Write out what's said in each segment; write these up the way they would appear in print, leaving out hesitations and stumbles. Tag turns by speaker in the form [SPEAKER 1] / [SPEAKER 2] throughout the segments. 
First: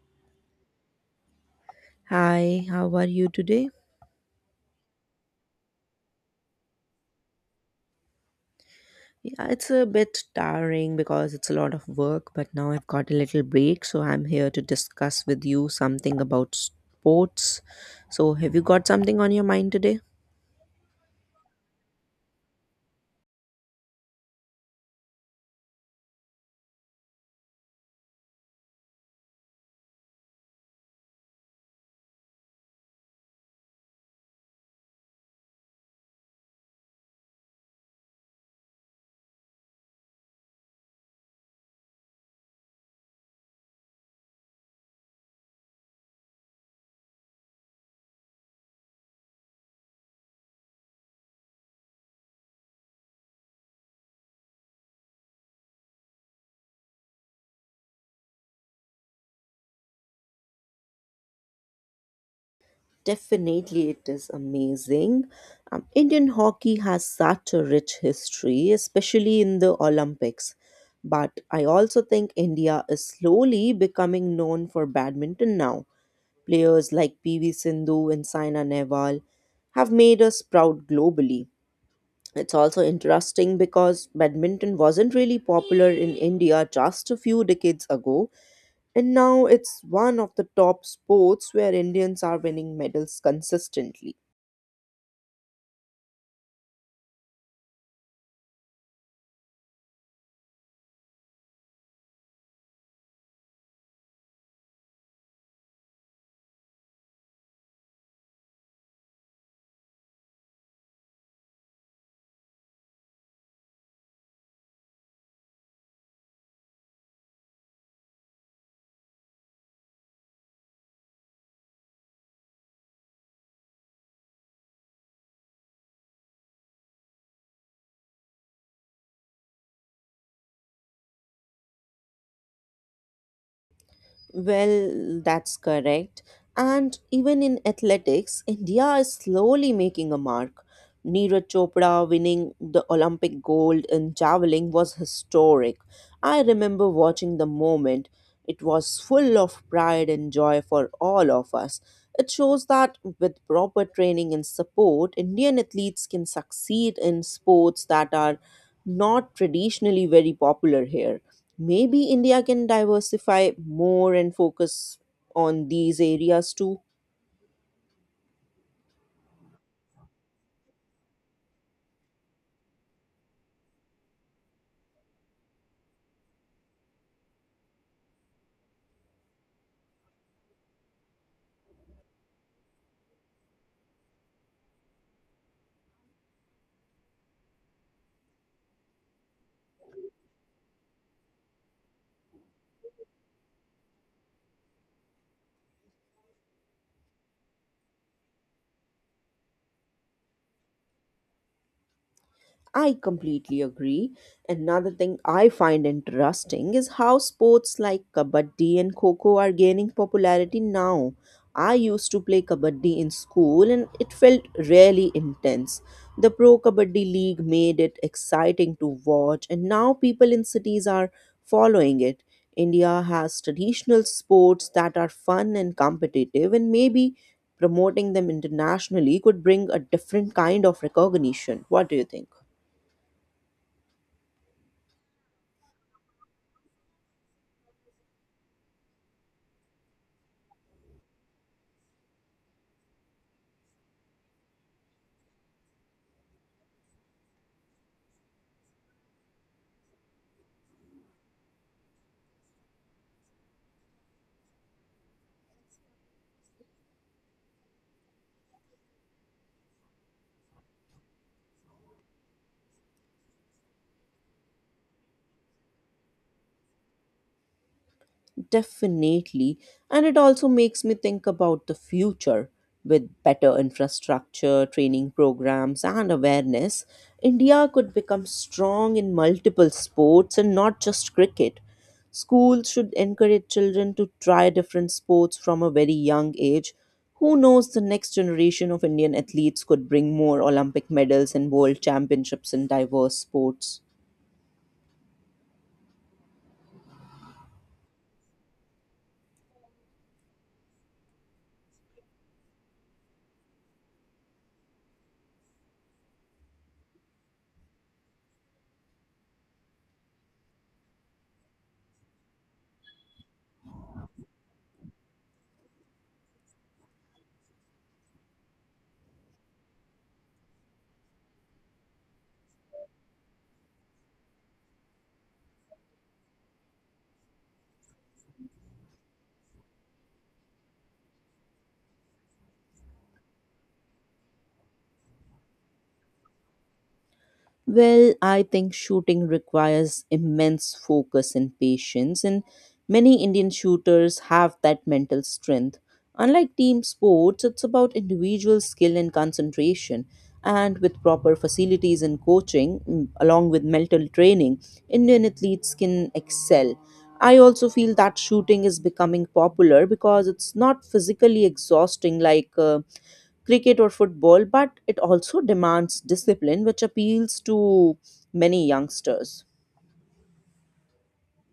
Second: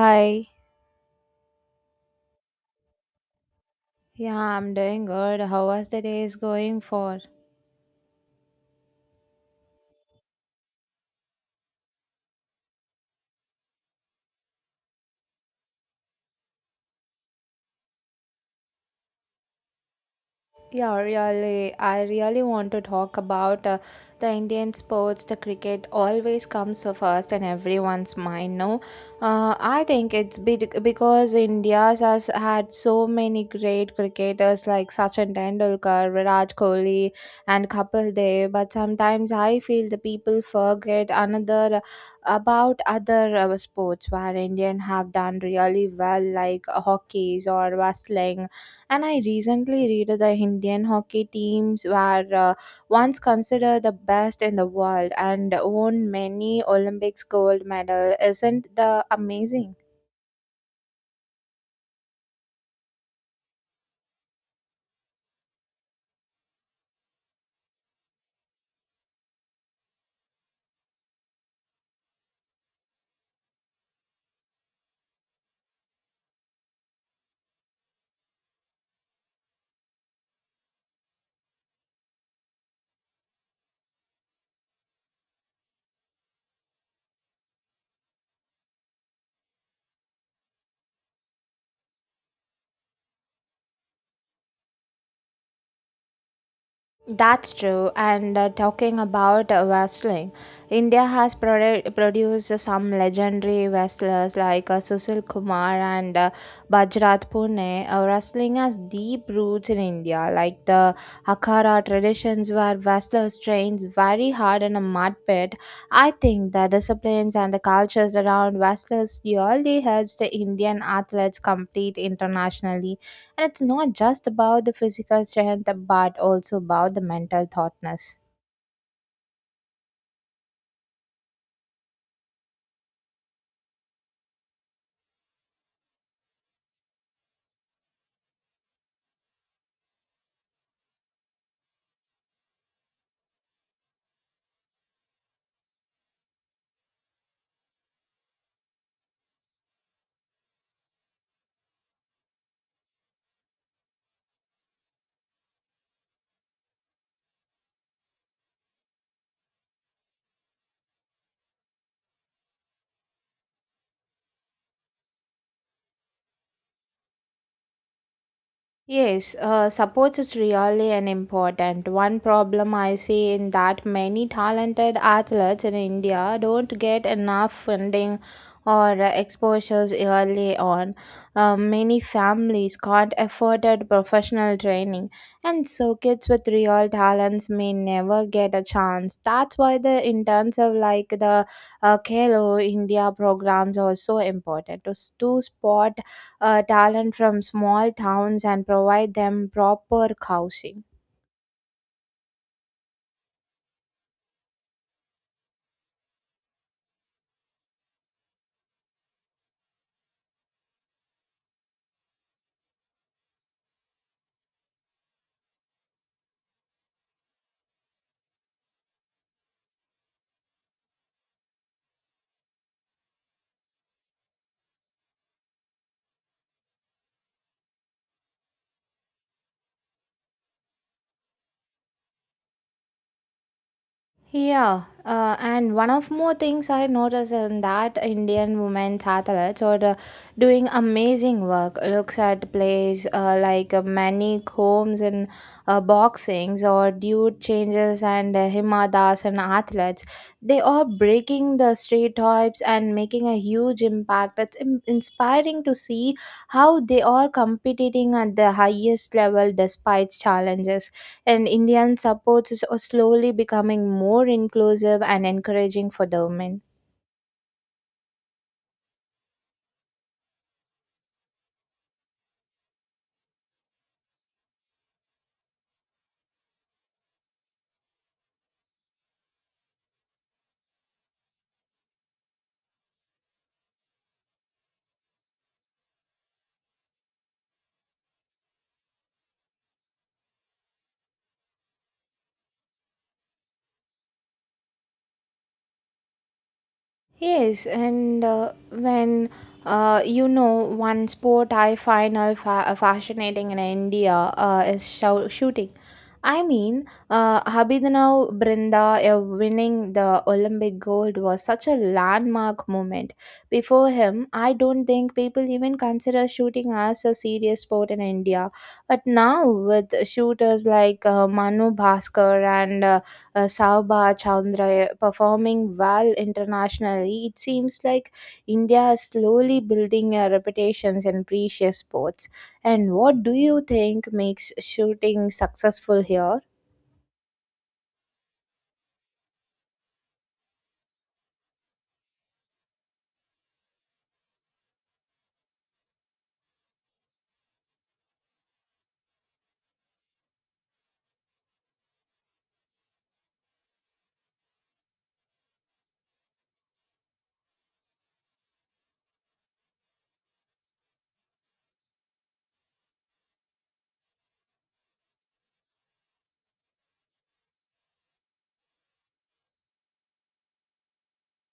[SPEAKER 1] Hi.
[SPEAKER 2] Hi, how are you today?
[SPEAKER 1] Yeah, I'm doing good. How was the day is going for?
[SPEAKER 2] Yeah, it's a bit tiring because it's a lot of work, but now I've got a little break, so I'm here to discuss with you something about sports. So, have you got something on your mind today?
[SPEAKER 1] Yeah, really. I really want to talk about the Indian sports. The cricket always comes first in everyone's mind. No, I think it's because India has had so many great cricketers like Sachin Tendulkar, Virat Kohli, and Kapil Dev. But sometimes I feel the people forget another about other sports where Indian have done really well, like hockeys or wrestling. And I recently read the indian hockey teams were once considered the best in the world and won many olympics gold medal. Isn't the amazing?
[SPEAKER 2] Definitely, it is amazing. Indian hockey has such a rich history, especially in the Olympics. But I also think India is slowly becoming known for badminton now. Players like PV Sindhu and Saina Nehwal have made us proud globally. It's also interesting because badminton wasn't really popular in India just a few decades ago, and now it's one of the top sports where Indians are winning medals consistently.
[SPEAKER 1] That's true. And talking about wrestling, India has produced some legendary wrestlers like Susil Kumar and Bajrat Pune. Wrestling has deep roots in India, like the Akhara traditions where wrestlers trained very hard in a mud pit. I think the disciplines and the cultures around wrestlers really helps the Indian athletes compete internationally, and it's not just about the physical strength but also about the mental thoughtness.
[SPEAKER 2] Well, that's correct. And even in athletics, India is slowly making a mark. Neeraj Chopra winning the Olympic gold in javelin was historic. I remember watching the moment. It was full of pride and joy for all of us. It shows that with proper training and support, Indian athletes can succeed in sports that are not traditionally very popular here. Maybe India can diversify more and focus on these areas too.
[SPEAKER 1] Yes, Support is really an important one problem I see in that many talented athletes in India don't get enough funding or exposures early on. Many families can't afford a professional training, and so kids with real talents may never get a chance. That's why the intensive like the Khelo India programs are so important to, spot talent from small towns and provide them proper housing.
[SPEAKER 2] I completely agree. Another thing I find interesting is how sports like kabaddi and kho are gaining popularity now. I used to play kabaddi in school and it felt really intense. The Pro Kabaddi League made it exciting to watch, and now people in cities are following it. India has traditional sports that are fun and competitive, and maybe promoting them internationally could bring a different kind of recognition. What do you think?
[SPEAKER 1] Yeah, and one of more things I noticed in that Indian women athletes are doing amazing work. Looks at plays like Manny Combs in boxings or Dude Changes and Hima Das and athletes. They are breaking the stereotypes and making a huge impact. It's inspiring to see how they are competing at the highest level despite challenges, and Indian supports is slowly becoming more inclusive and encouraging for the women.
[SPEAKER 2] Definitely. And it also makes me think about the future. With better infrastructure, training programs, and awareness, India could become strong in multiple sports and not just cricket. Schools should encourage children to try different sports from a very young age. Who knows, the next generation of Indian athletes could bring more Olympic medals and world championships in diverse sports.
[SPEAKER 1] Yes, and when you know one sport I find all fascinating in India is shooting. I mean, Habibinav Brinda winning the Olympic gold was such a landmark moment. Before him, I don't think people even consider shooting as a serious sport in India. But now, with shooters like Manu Bhaskar and Sauba Chandra performing well internationally, it seems like India is slowly building a reputations in precious sports. And what do you think makes shooting successful here?
[SPEAKER 2] Well, I think shooting requires immense focus and patience, and many Indian shooters have that mental strength. Unlike team sports, it's about individual skill and concentration. And with proper facilities and coaching, along with mental training, Indian athletes can excel. I also feel that shooting is becoming popular because it's not physically exhausting like cricket or football, but it also demands discipline, which appeals to many youngsters.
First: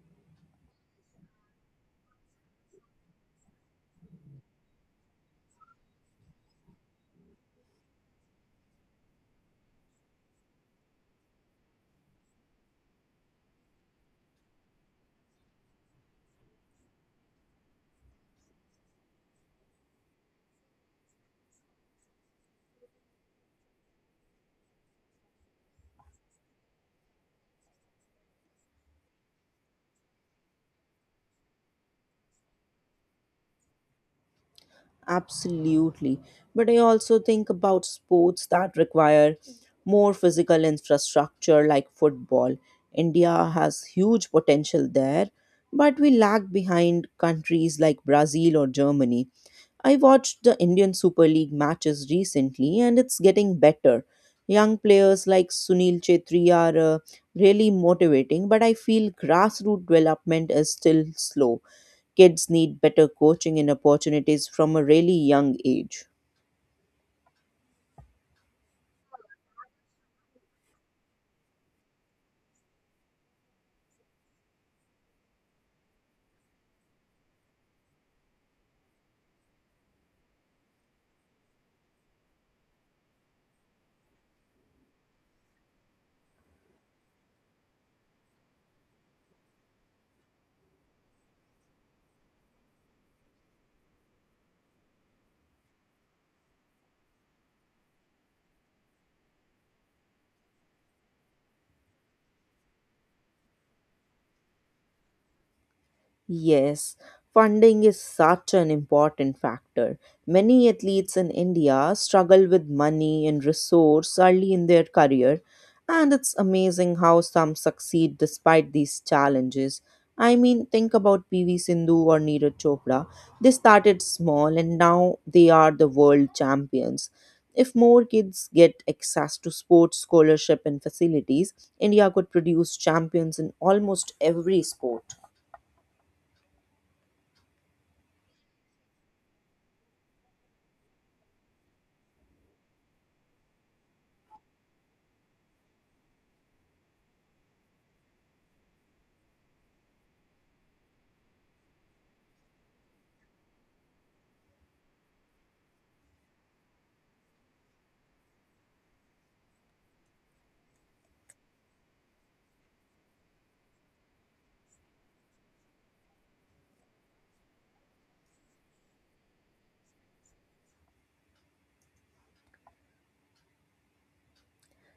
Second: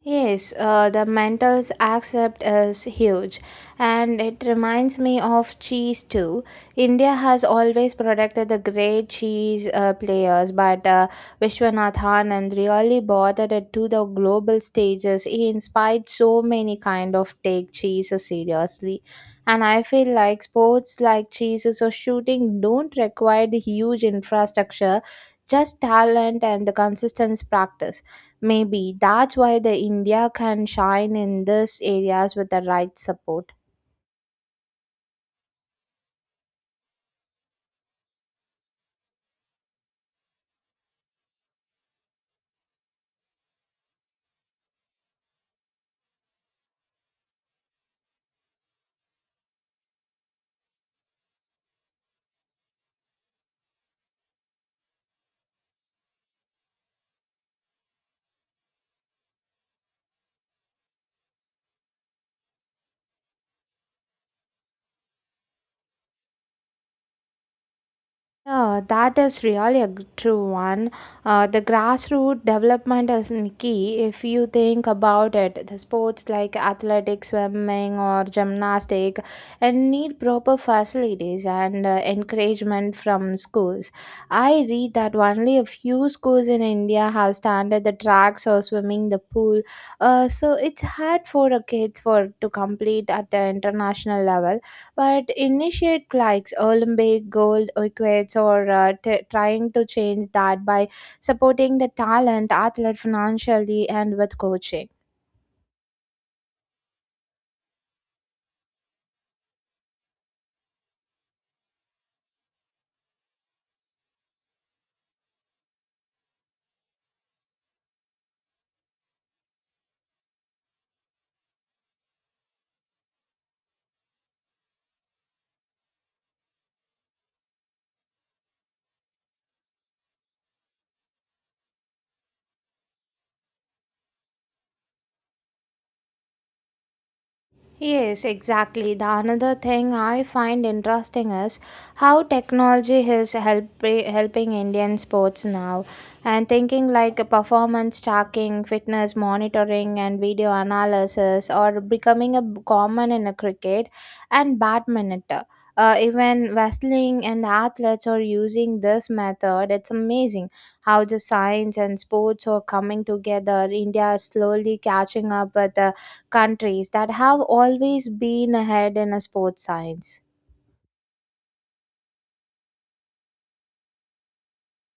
[SPEAKER 1] Yes, the mantles accept is huge, and it reminds me of cheese too. India has always protected the great cheese players, but Vishwanath Anand really bothered it to the global stages. He inspired so many kind of take cheese seriously, and I feel like sports like cheese or shooting don't require the huge infrastructure, just talent and the consistent practice. Maybe that's why the India can shine in these areas with the right support.
[SPEAKER 2] Absolutely. But I also think about sports that require more physical infrastructure, like football. India has huge potential there, but we lag behind countries like Brazil or Germany. I watched the Indian Super League matches recently and it's getting better. Young players like Sunil Chetri are really motivating, but I feel grassroots development is still slow. Kids need better coaching and opportunities from a really young age.
[SPEAKER 1] Yeah, that is really a true one. The grassroots development is in key if you think about it. The sports like athletics, swimming, or gymnastic, and need proper facilities and encouragement from schools. I read that only a few schools in India have standard the tracks or swimming the pool. So it's hard for the kids for to complete at the international level, but initiate likes Olympic gold equates or trying to change that by supporting the talent athlete financially and with coaching.
[SPEAKER 2] Yes, funding is such an important factor. Many athletes in India struggle with money and resource early in their career, and it's amazing how some succeed despite these challenges. I mean, think about PV Sindhu or Neeraj Chopra. They started small and now they are the world champions. If more kids get access to sports scholarship and facilities, India could produce champions in almost every sport.
[SPEAKER 1] Yes, exactly. The another thing I find interesting is how technology is helping Indian sports now. And thinking like performance tracking, fitness monitoring, and video analysis are becoming a common in a cricket and badminton. Even wrestling and athletes are using this method. It's amazing how the science and sports are coming together. India is slowly catching up with the countries that have always been ahead in a sports science.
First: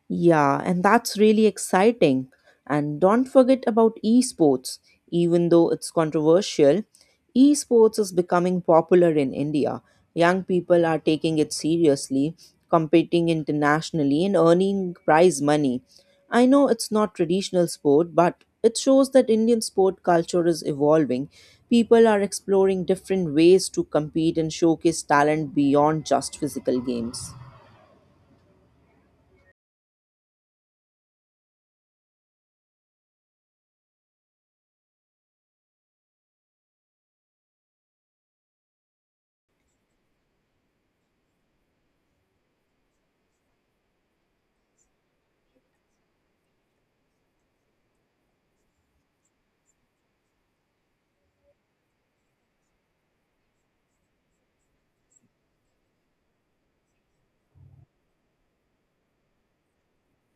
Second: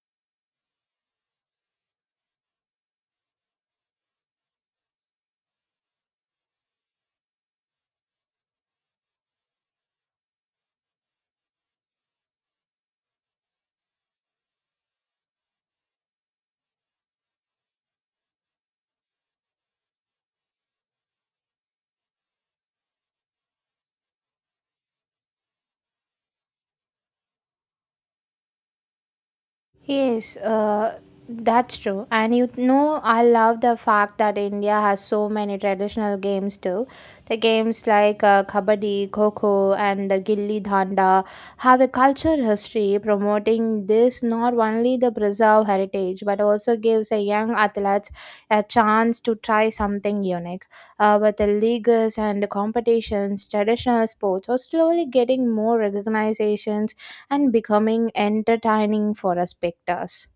[SPEAKER 2] Yeah, and that's really exciting. And don't forget about esports. Even though it's controversial, esports is becoming popular in India. Young people are taking it seriously, competing internationally, and earning prize money. I know it's not traditional sport, but it shows that Indian sport culture is evolving. People are exploring different ways to compete and showcase talent beyond just physical games.
[SPEAKER 1] Yes, that's true. And you know, I love the fact that India has so many traditional games too. The games like Kabaddi, Kho kho, and the Gilli Danda have a culture history promoting this not only the preserve heritage but also gives a young athletes a chance to try something unique. But the leagues and competitions, traditional sports are slowly getting more recognition and becoming entertaining for us spectators.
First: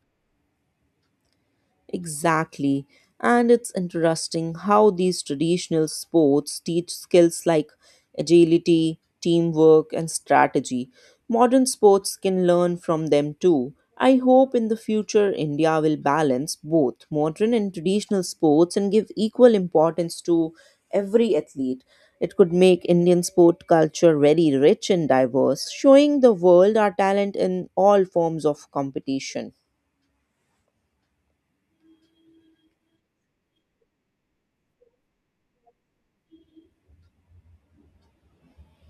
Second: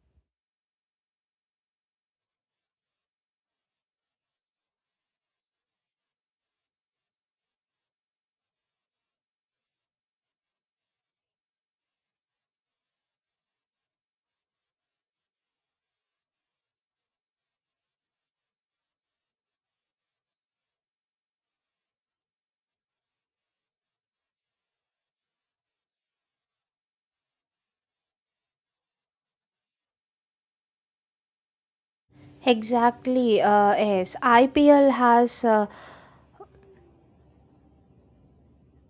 [SPEAKER 2] Exactly. And it's interesting how these traditional sports teach skills like agility, teamwork, and strategy. Modern sports can learn from them too. I hope in the future India will balance both modern and traditional sports and give equal importance to every athlete. It could make Indian sport culture very rich and diverse, showing the world our talent in all forms of competition.
[SPEAKER 1] Exactly. Yes, IPL has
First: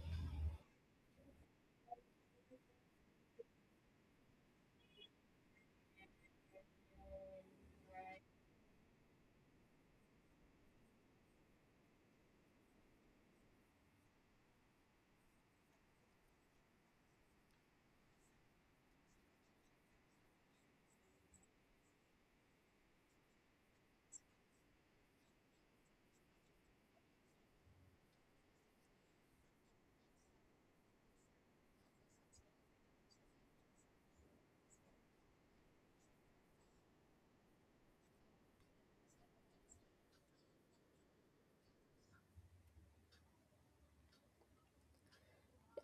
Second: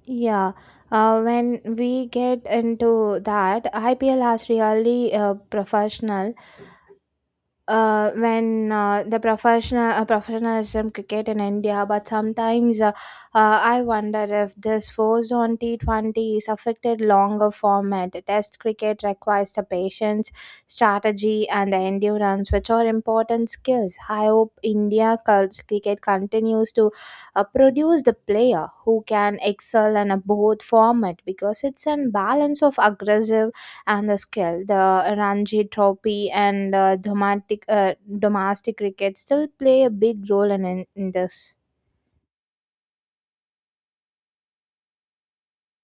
[SPEAKER 1] yeah. When we get into that, IPL has really professional when the professional professionalism cricket in India, but sometimes I wonder if this forced on T20 is affected longer format. Test cricket requires the patience, strategy, and the endurance, which are important skills. I hope India cricket continues to produce the player who can excel in a both format, because it's a balance of aggressive and the skill. The Ranji Trophy and domestic cricket still play a big role in this.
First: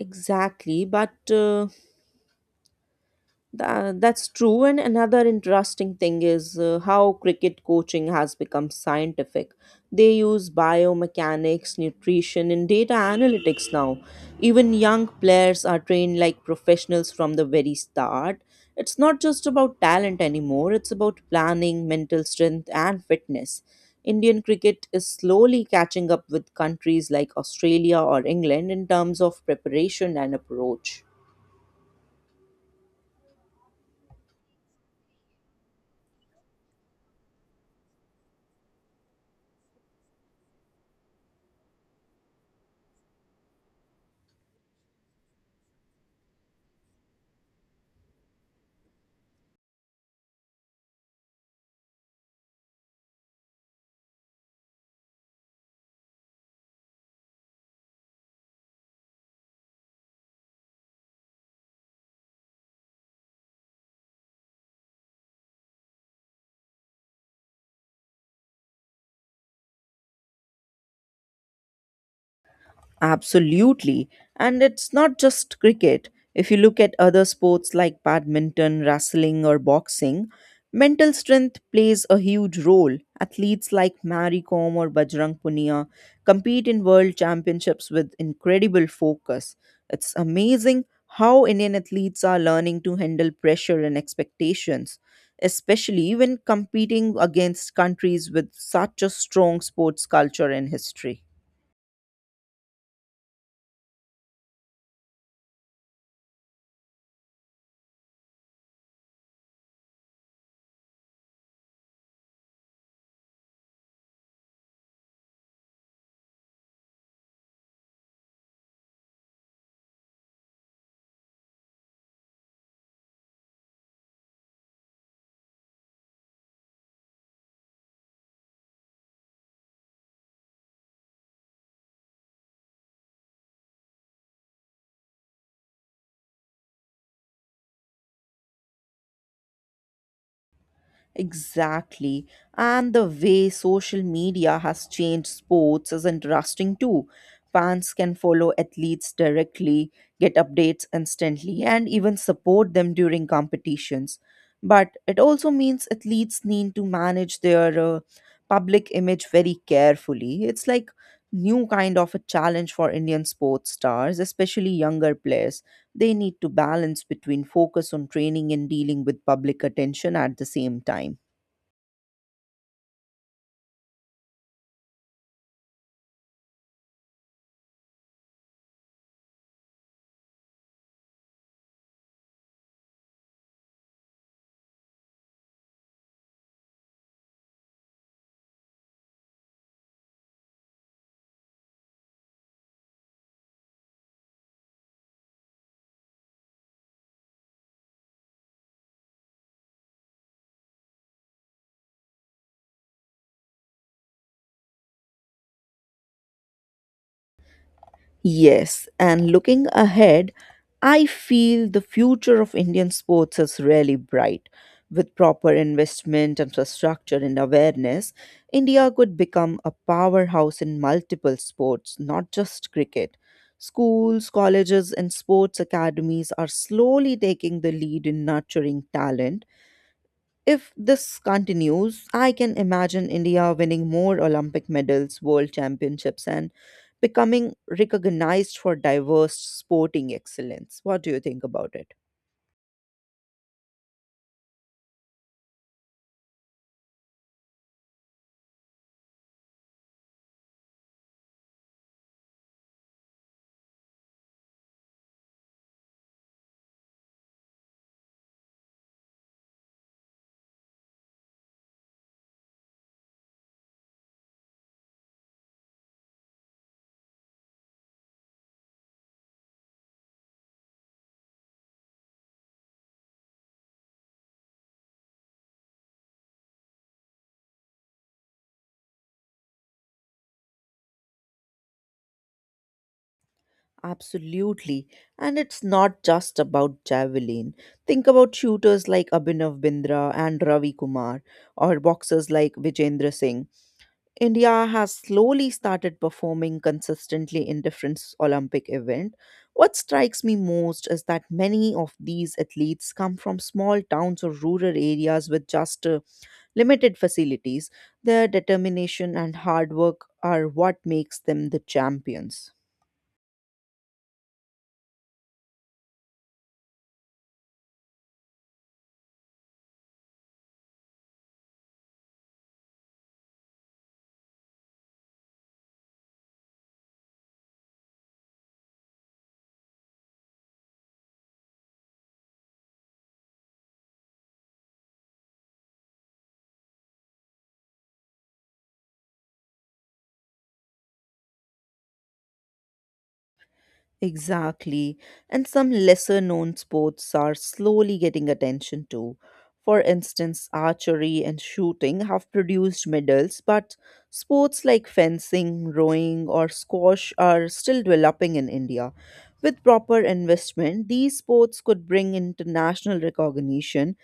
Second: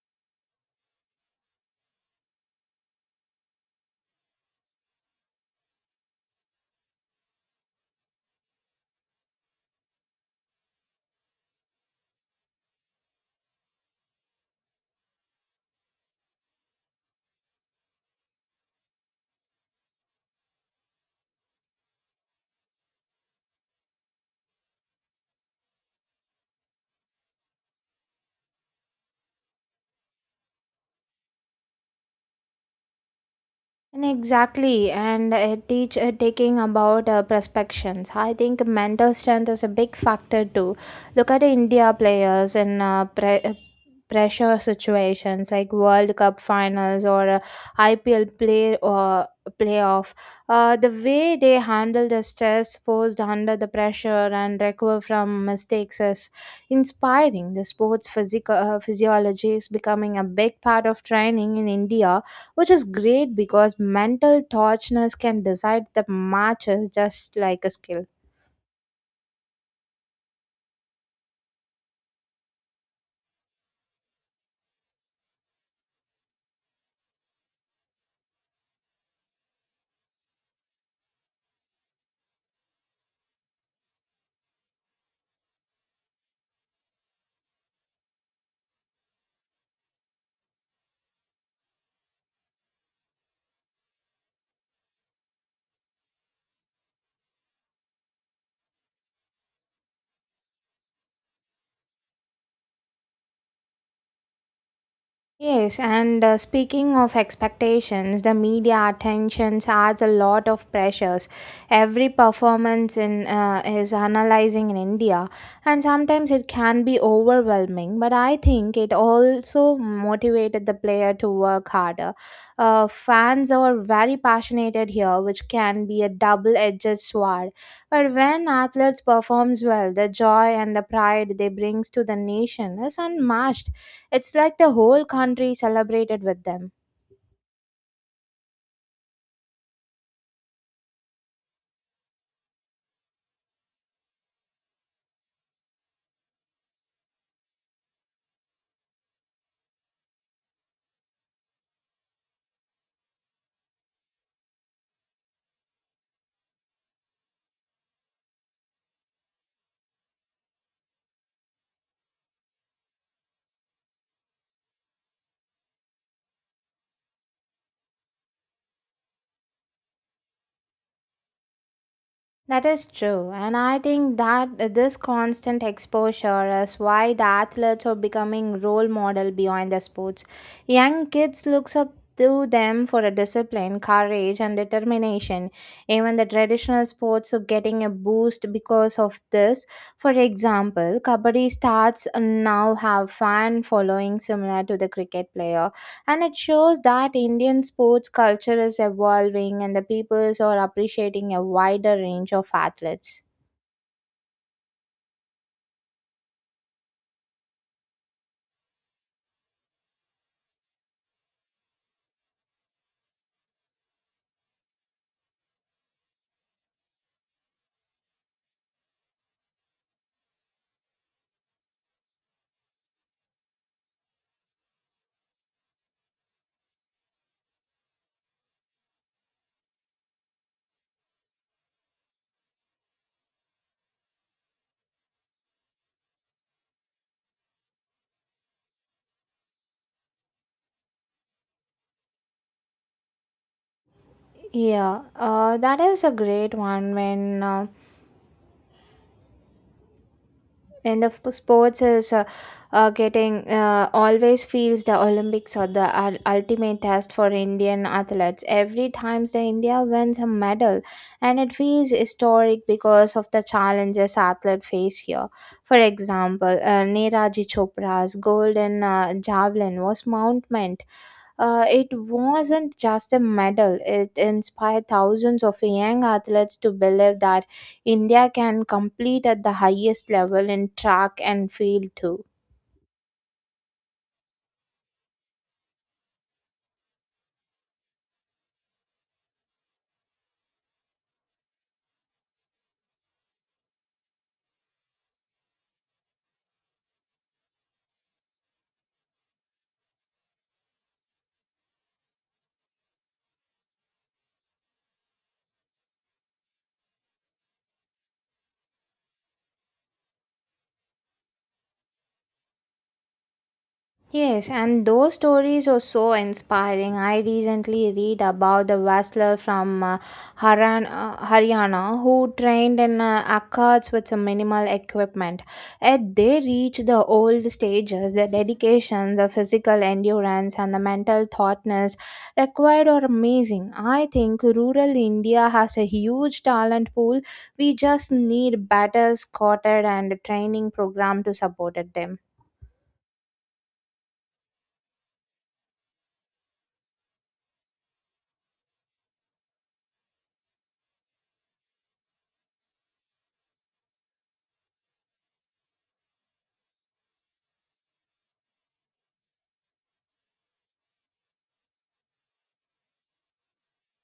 [SPEAKER 2] Exactly, that's true. And another interesting thing is how cricket coaching has become scientific. They use biomechanics, nutrition, and data analytics now. Even young players are trained like professionals from the very start. It's not just about talent anymore, it's about planning, mental strength, and fitness. Indian cricket is slowly catching up with countries like Australia or England in terms of preparation and approach.
[SPEAKER 1] And exactly, and teach taking about perspectives. I think mental strength is a big factor too. Look at India players in pressure situations like World Cup finals or IPL play or playoff. The way they handle the stress posed under the pressure and recover from mistakes is inspiring. The sports physical physiology is becoming a big part of training in India, which is great because mental tortureness can decide the matches just like a skill.
[SPEAKER 2] Absolutely. And it's not just cricket. If you look at other sports like badminton, wrestling, or boxing, mental strength plays a huge role. Athletes like Mary Kom or Bajrang Punia compete in world championships with incredible focus. It's amazing how Indian athletes are learning to handle pressure and expectations, especially when competing against countries with such a strong sports culture and history.
[SPEAKER 1] Yes, and speaking of expectations, the media attentions adds a lot of pressures. Every performance in is analyzing in India, and sometimes it can be overwhelming. But I think it also motivated the player to work harder. Fans are very passionate here, which can be a double-edged sword. But when athletes performs well, the joy and the pride they brings to the nation is unmatched. It's like the whole country celebrated with them.
[SPEAKER 2] Exactly. And the way social media has changed sports is interesting too. Fans can follow athletes directly, get updates instantly, and even support them during competitions. But it also means athletes need to manage their public image very carefully. It's like new kind of a challenge for Indian sports stars, especially younger players. They need to balance between focus on training and dealing with public attention at the same time.
[SPEAKER 1] That is true, and I think that this constant exposure is why the athletes are becoming role model beyond the sports. Young kids looks up to them for a discipline, courage, and determination. Even the traditional sports are getting a boost because of this. For example, kabaddi starts now have fan following similar to the cricket player. And it shows that Indian sports culture is evolving and the peoples are appreciating a wider range of athletes.
[SPEAKER 2] Yes, and looking ahead, I feel the future of Indian sports is really bright. With proper investment, infrastructure, and awareness, India could become a powerhouse in multiple sports, not just cricket. Schools, colleges, and sports academies are slowly taking the lead in nurturing talent. If this continues, I can imagine India winning more Olympic medals, world championships, and becoming recognized for diverse sporting excellence. What do you think about it?
[SPEAKER 1] Yeah, that is a great one when and the sports is getting always feels the olympics are the ultimate test for indian athletes. Every times the india wins a medal and it feels historic because of the challenges athletes face here. For example, neeraji chopra's gold in javelin was mounted. Uh, it wasn't just a medal, it inspired thousands of young athletes to believe that India can compete at the highest level in track and field too.
[SPEAKER 2] Absolutely. And it's not just about javelin. Think about shooters like Abhinav Bindra and Ravi Kumar, or boxers like Vijendra Singh. India has slowly started performing consistently in different Olympic events. What strikes me most is that many of these athletes come from small towns or rural areas with just limited facilities. Their determination and hard work are what makes them the champions.
[SPEAKER 1] Yes, and those stories are so inspiring. I recently read about the wrestler from Haryana who trained in arcades with some minimal equipment. Yet they reached the old stages. The dedication, the physical endurance, and the mental thoughtness required are amazing. I think rural India has a huge talent pool. We just need better scouted and training program to support them.
[SPEAKER 2] Exactly. And some lesser known sports are slowly getting attention too. For instance, archery and shooting have produced medals, but sports like fencing, rowing, or squash are still developing in India. With proper investment, these sports could bring international recognition.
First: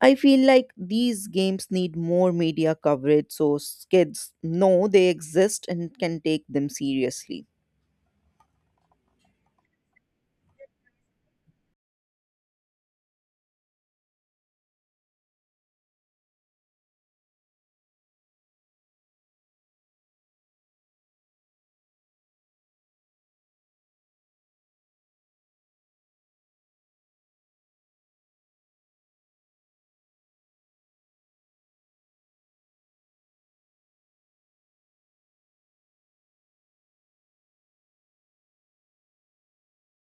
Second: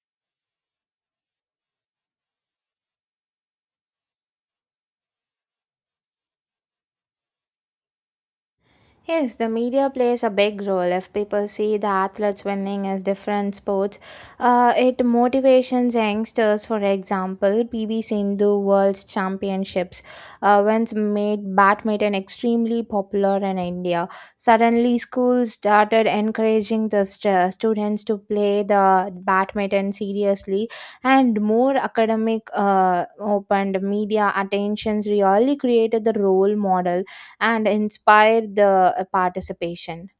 [SPEAKER 2] I feel like these games need more media coverage so kids know they exist and can take them seriously.
[SPEAKER 1] Yes, the media plays a big role. If people see the athletes winning as different sports, it motivations youngsters. For example, P. V. Sindhu World Championships once made badminton extremely popular in India. Suddenly, schools started encouraging the students to play the badminton seriously, and more academic opened media attentions really created the role model and inspire the participation.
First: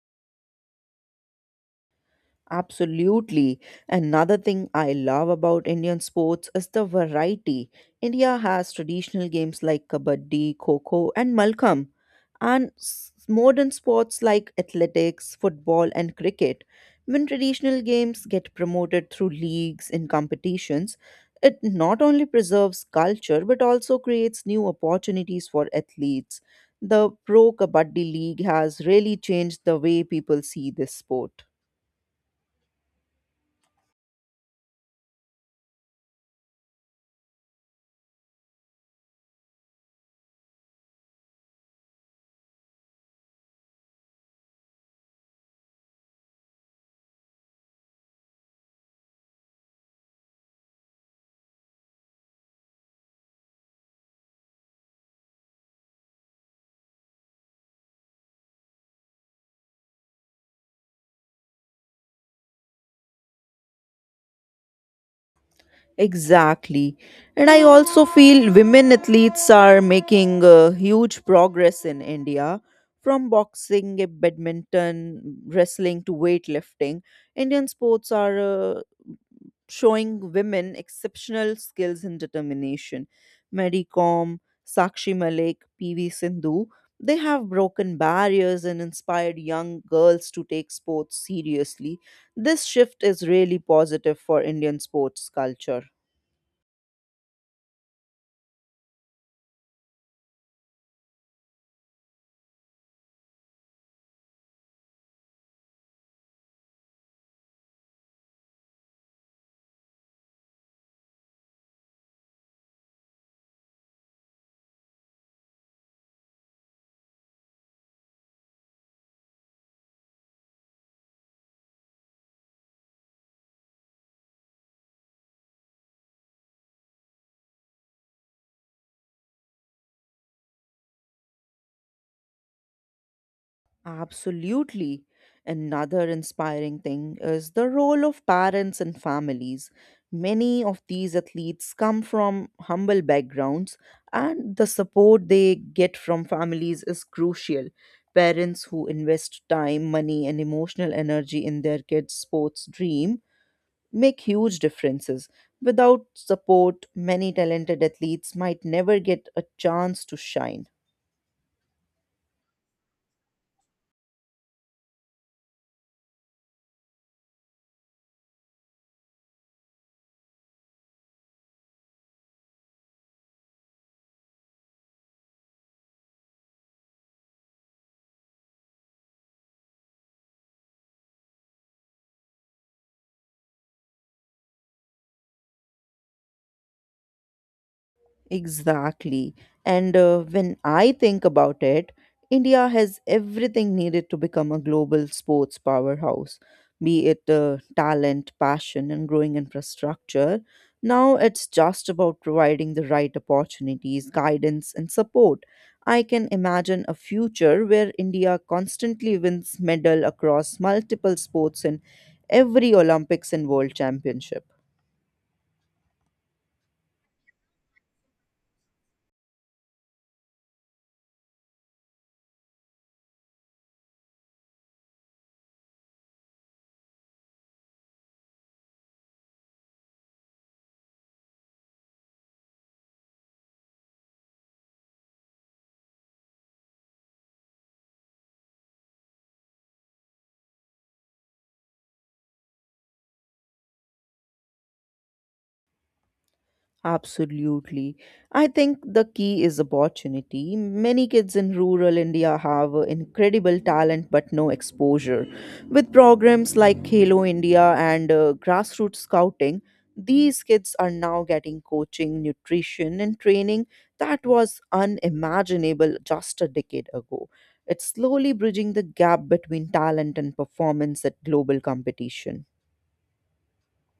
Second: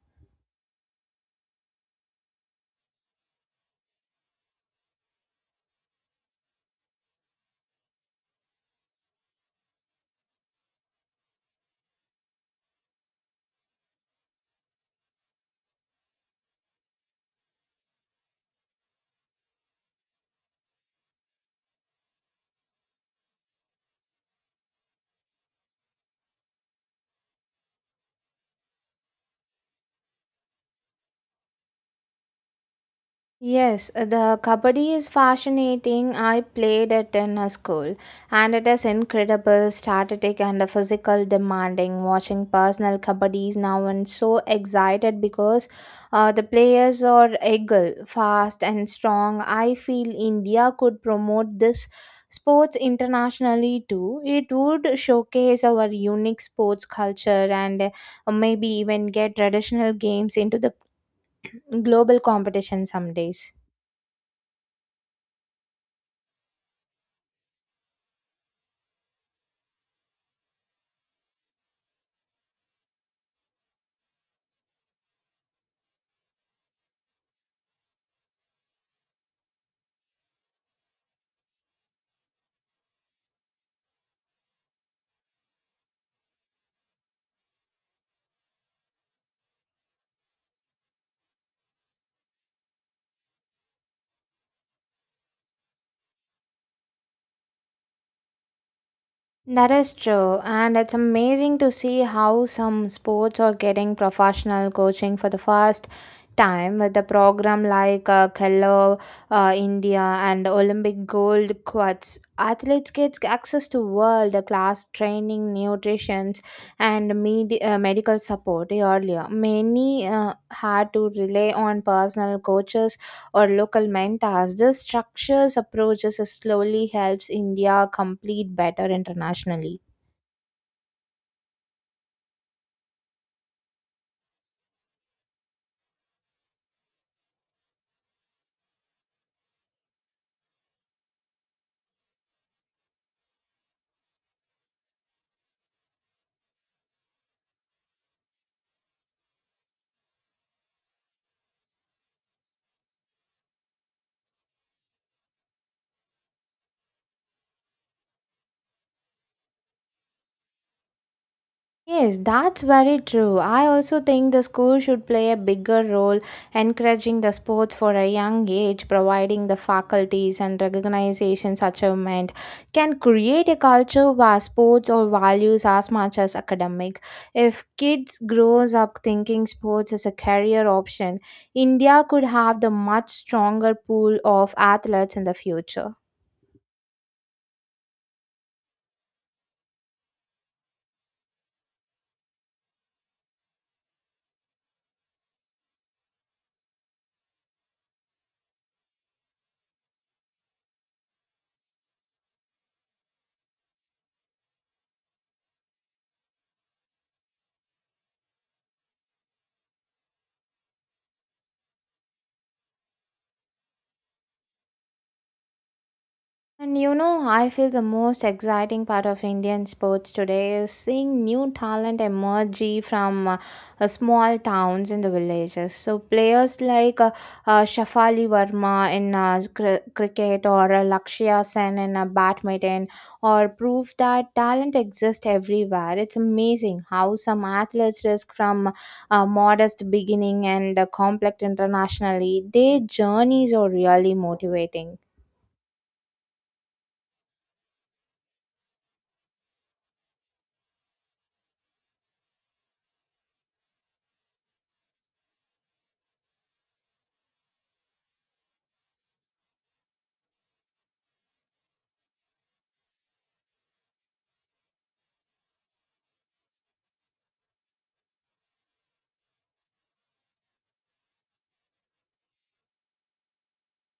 [SPEAKER 2] Absolutely. Another thing I love about Indian sports is the variety. India has traditional games like Kabaddi, Kho kho, and Malkam, and modern sports like athletics, football, and cricket. When traditional games get promoted through leagues and competitions, it not only preserves culture but also creates new opportunities for athletes. The Pro Kabaddi League has really changed the way people see this sport.
[SPEAKER 1] Yes, the kabaddi is fascinating. I played it in a school and it is incredible, static and a physical demanding. Watching personal kabaddis now and so excited because the players are eagle, fast and strong. I feel India could promote this sports internationally too. It would showcase our unique sports culture and maybe even get traditional games into the global competition some days.
[SPEAKER 2] Exactly. And I also feel women athletes are making huge progress in India. From boxing, badminton, wrestling to weightlifting, Indian sports are showing women exceptional skills and determination. Mary Kom, Sakshi Malik, PV Sindhu, they have broken barriers and inspired young girls to take sports seriously. This shift is really positive for Indian sports culture.
[SPEAKER 1] That is true, and it's amazing to see how some sports are getting professional coaching for the first time with the program like Khelo India and Olympic gold quads. Athletes get access to world class training, nutrition, and medical support earlier. Many had to rely on personal coaches or local mentors. This structures approaches slowly helps India complete better internationally.
[SPEAKER 2] Absolutely. Another inspiring thing is the role of parents and families. Many of these athletes come from humble backgrounds, and the support they get from families is crucial. Parents who invest time, money, and emotional energy in their kids' sports dream make huge differences. Without support, many talented athletes might never get a chance to shine.
[SPEAKER 1] Yes, that's very true. I also think the school should play a bigger role encouraging the sports for a young age. Providing the faculties and recognizations achievement can create a culture where sports or values as much as academic. If kids grows up thinking sports is a career option, India could have the much stronger pool of athletes in the future.
[SPEAKER 2] Exactly. And when I think about it, India has everything needed to become a global sports powerhouse, be it talent, passion, and growing infrastructure. Now it's just about providing the right opportunities, guidance, and support. I can imagine a future where India constantly wins medal across multiple sports in every Olympics and World Championship.
[SPEAKER 1] And you know, I feel the most exciting part of Indian sports today is seeing new talent emerge from small towns in the villages. So players like Shafali Verma in cricket or Lakshya Sen in badminton or prove that talent exists everywhere. It's amazing how some athletes risk from modest beginning and complex internationally. Their journeys are really motivating.
[SPEAKER 2] Absolutely. I think the key is opportunity. Many kids in rural India have incredible talent but no exposure. With programs like Halo India and grassroots scouting, these kids are now getting coaching, nutrition, and training that was unimaginable just a decade ago. It's slowly bridging the gap between talent and performance at global competition.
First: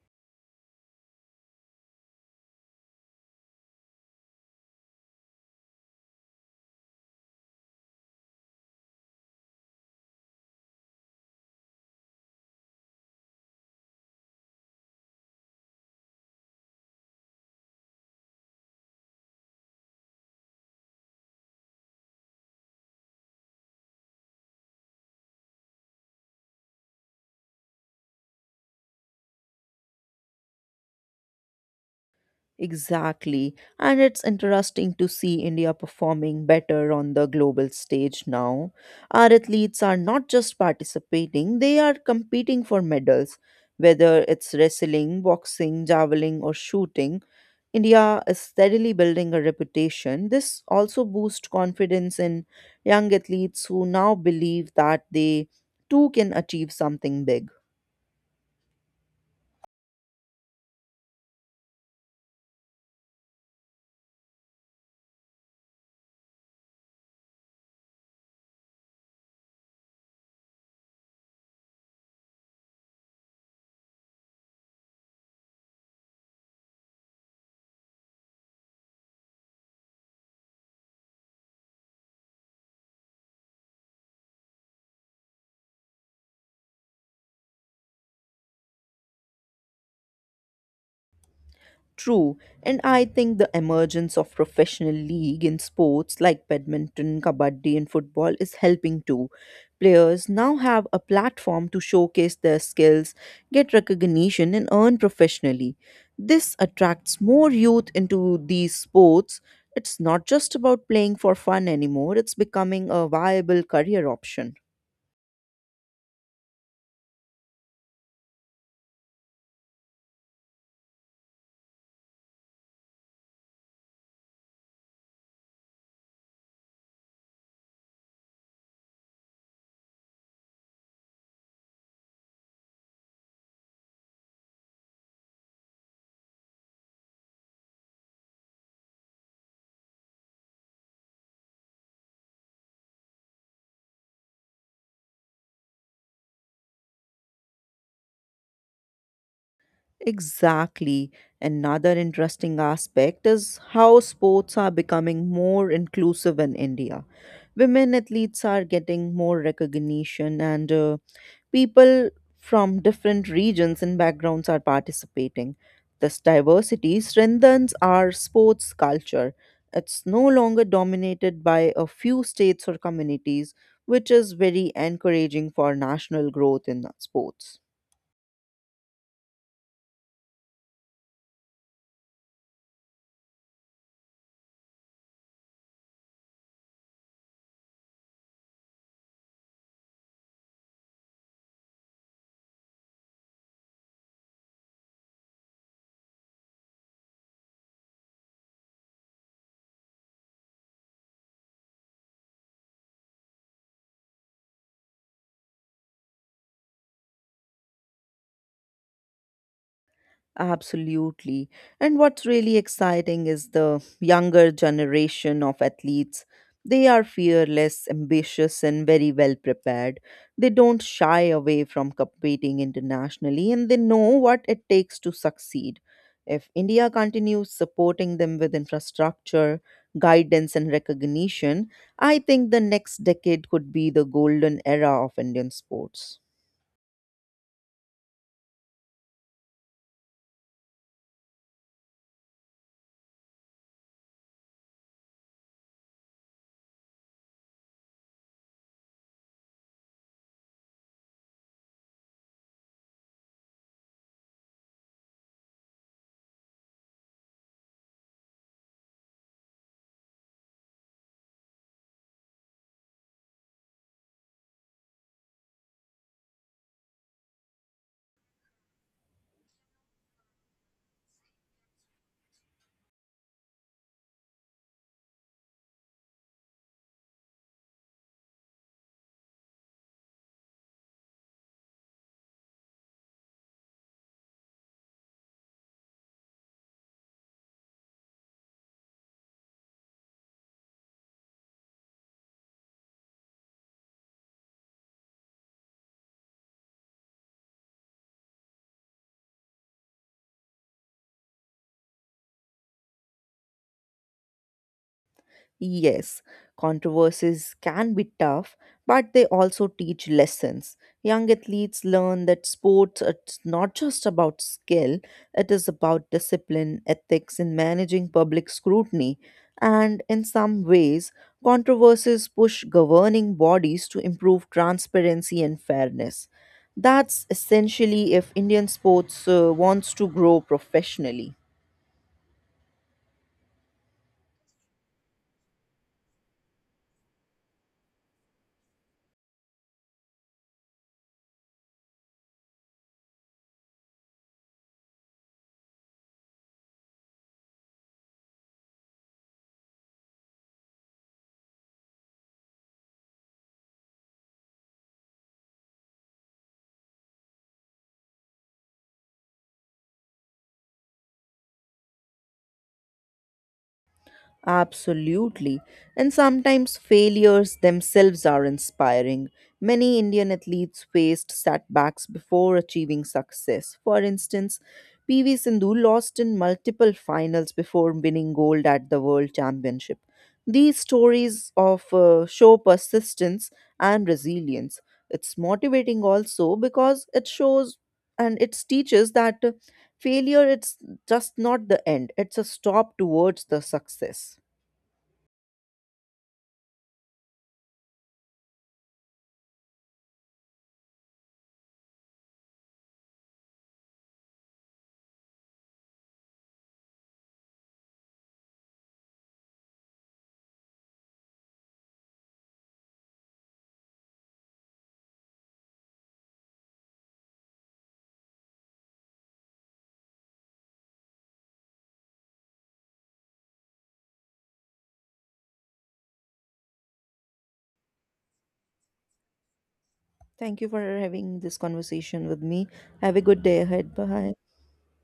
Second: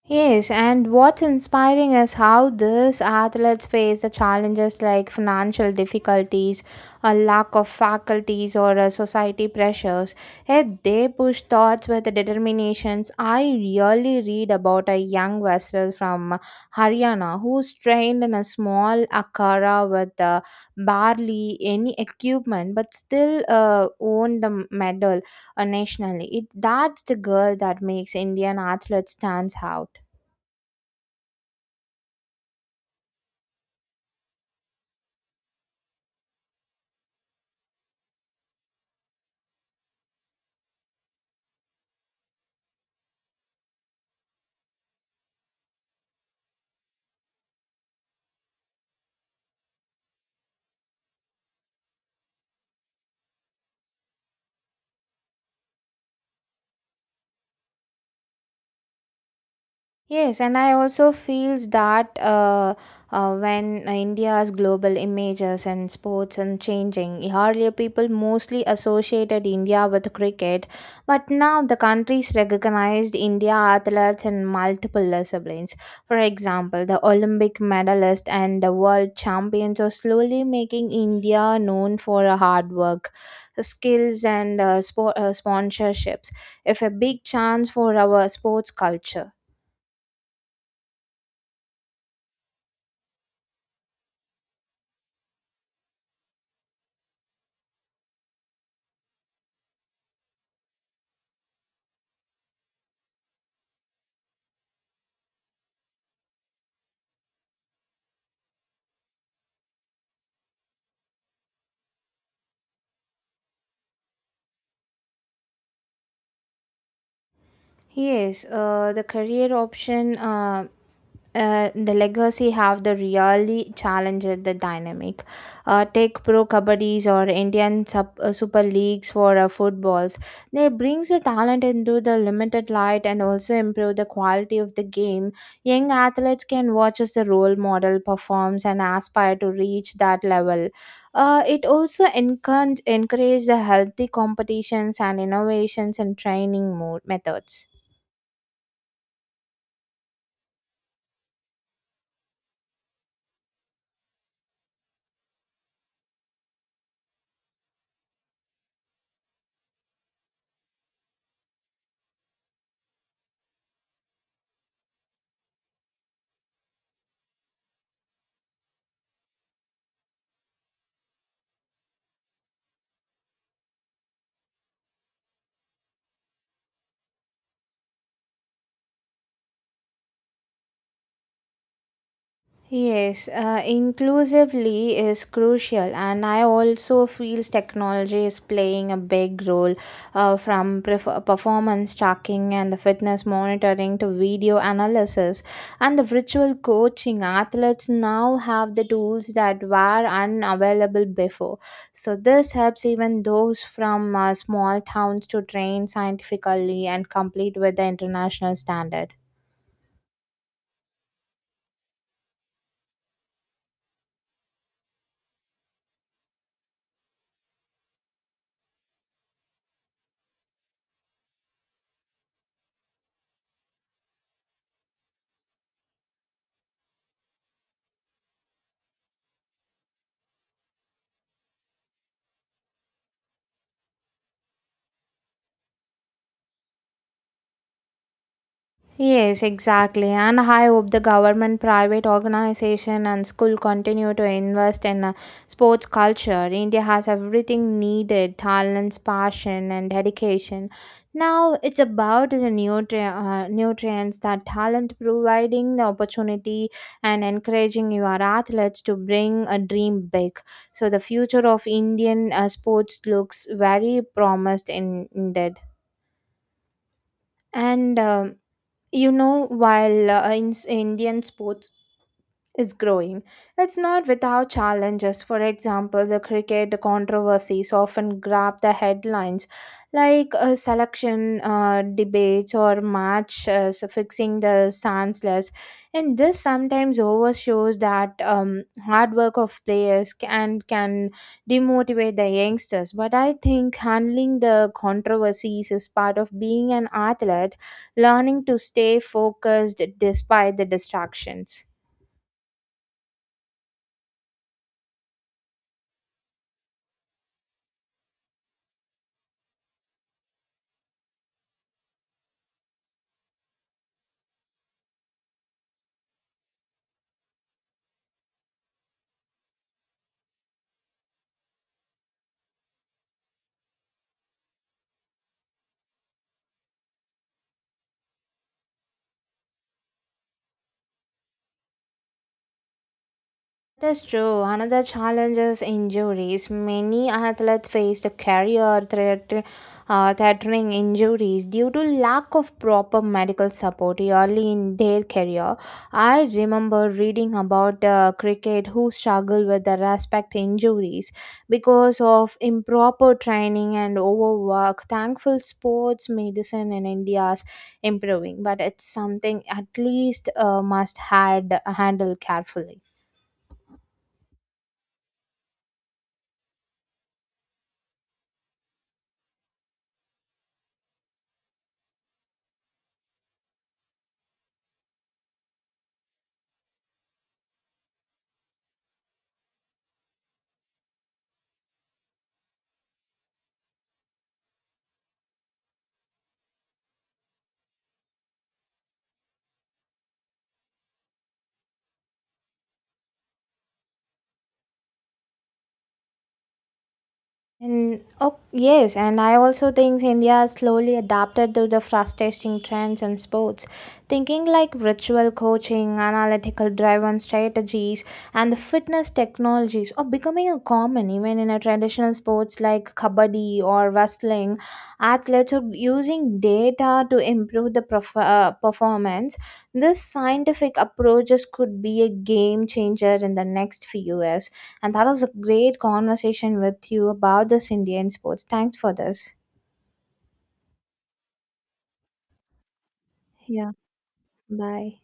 [SPEAKER 1] Yes, and what's inspiring is how these athletes face the challenges like financial difficulties, a lack of faculties, or society pressures. Yet they push thoughts with determinations. I really read about a young wrestler from Haryana who's trained in a small akara with barely any equipment, but still won the medal nationally. It that's the girl that makes Indian athletes stands out.
[SPEAKER 2] Exactly. And it's interesting to see India performing better on the global stage now. Our athletes are not just participating, they are competing for medals. Whether it's wrestling, boxing, javelin, or shooting, India is steadily building a reputation. This also boosts confidence in young athletes who now believe that they too can achieve something big.
[SPEAKER 1] Yes, and I also feels that when India's global images and sports and changing, earlier people mostly associated India with cricket, but now the countries recognized India athletes in multiple disciplines. For example, the Olympic medalist and the world champions are slowly making India known for hard work, skills, and sport sponsorships. If a big chance for our sports culture.
[SPEAKER 2] True, and I think the emergence of professional league in sports like badminton, kabaddi, and football is helping too. Players now have a platform to showcase their skills, get recognition, and earn professionally. This attracts more youth into these sports. It's not just about playing for fun anymore, it's becoming a viable career option.
[SPEAKER 1] Yes, the career option, the legacy have the really challenge at the dynamic. Take pro kabaddis or Indian sub, super leagues for footballs. They brings the talent into the limited light and also improve the quality of the game. Young athletes can watch as the role model performs and aspire to reach that level. It also encourage the healthy competitions and innovations and training mode methods.
[SPEAKER 2] Exactly. Another interesting aspect is how sports are becoming more inclusive in India. Women athletes are getting more recognition, and people from different regions and backgrounds are participating. This diversity strengthens our sports culture. It's no longer dominated by a few states or communities, which is very encouraging for national growth in sports.
[SPEAKER 1] Yes, inclusively is crucial, and I also feels technology is playing a big role, from performance tracking and the fitness monitoring to video analysis and the virtual coaching. Athletes now have the tools that were unavailable before, so this helps even those from small towns to train scientifically and compete with the international standard.
[SPEAKER 2] Absolutely. And what's really exciting is the younger generation of athletes. They are fearless, ambitious, and very well prepared. They don't shy away from competing internationally and they know what it takes to succeed. If India continues supporting them with infrastructure, guidance, and recognition, I think the next decade could be the golden era of Indian sports.
[SPEAKER 1] Yes, exactly. And I hope the government, private organization, and school continue to invest in a sports culture. India has everything needed talents, passion, and dedication. Now it's about the nutrients that talent providing the opportunity and encouraging your athletes to bring a dream big. So the future of Indian sports looks very indeed. And while in indian sports is growing, it's not without challenges. For example, the cricket controversies often grab the headlines like selection debates or match fixing the senseless, and this sometimes overshows that hard work of players and can demotivate the youngsters. But I think handling the controversies is part of being an athlete, learning to stay focused despite the distractions.
[SPEAKER 2] Yes, controversies can be tough, but they also teach lessons. Young athletes learn that sports it's not just about skill, it is about discipline, ethics, and managing public scrutiny. And in some ways, controversies push governing bodies to improve transparency and fairness. That's essentially if Indian sports wants to grow professionally.
[SPEAKER 1] That is true. Another challenge is injuries. Many athletes face a career threatening injuries due to lack of proper medical support early in their career. I remember reading about cricket who struggle with the respect injuries because of improper training and overwork. Thankful sports medicine in India is improving, but it's something at least must had handle carefully.
[SPEAKER 2] Absolutely. And sometimes failures themselves are inspiring. Many Indian athletes faced setbacks before achieving success. For instance, PV Sindhu lost in multiple finals before winning gold at the World Championship. These stories of show persistence and resilience. It's motivating also because it shows and it teaches that failure it's just not the end. It's a stop towards the success.
[SPEAKER 1] And oh yes, and I also think India has slowly adapted to the fast-tasting trends in sports, thinking like ritual coaching, analytical-driven strategies, and the fitness technologies are becoming a common even in a traditional sports like kabaddi or wrestling. Athletes are using data to improve the performance. This scientific approaches could be a game changer in the next few years. And that was a great conversation with you about this Indian sports. Thanks for this.
[SPEAKER 2] Thank you for having this conversation with me. Have a good day
[SPEAKER 1] Yeah.
[SPEAKER 2] ahead. Bye.
[SPEAKER 1] Bye.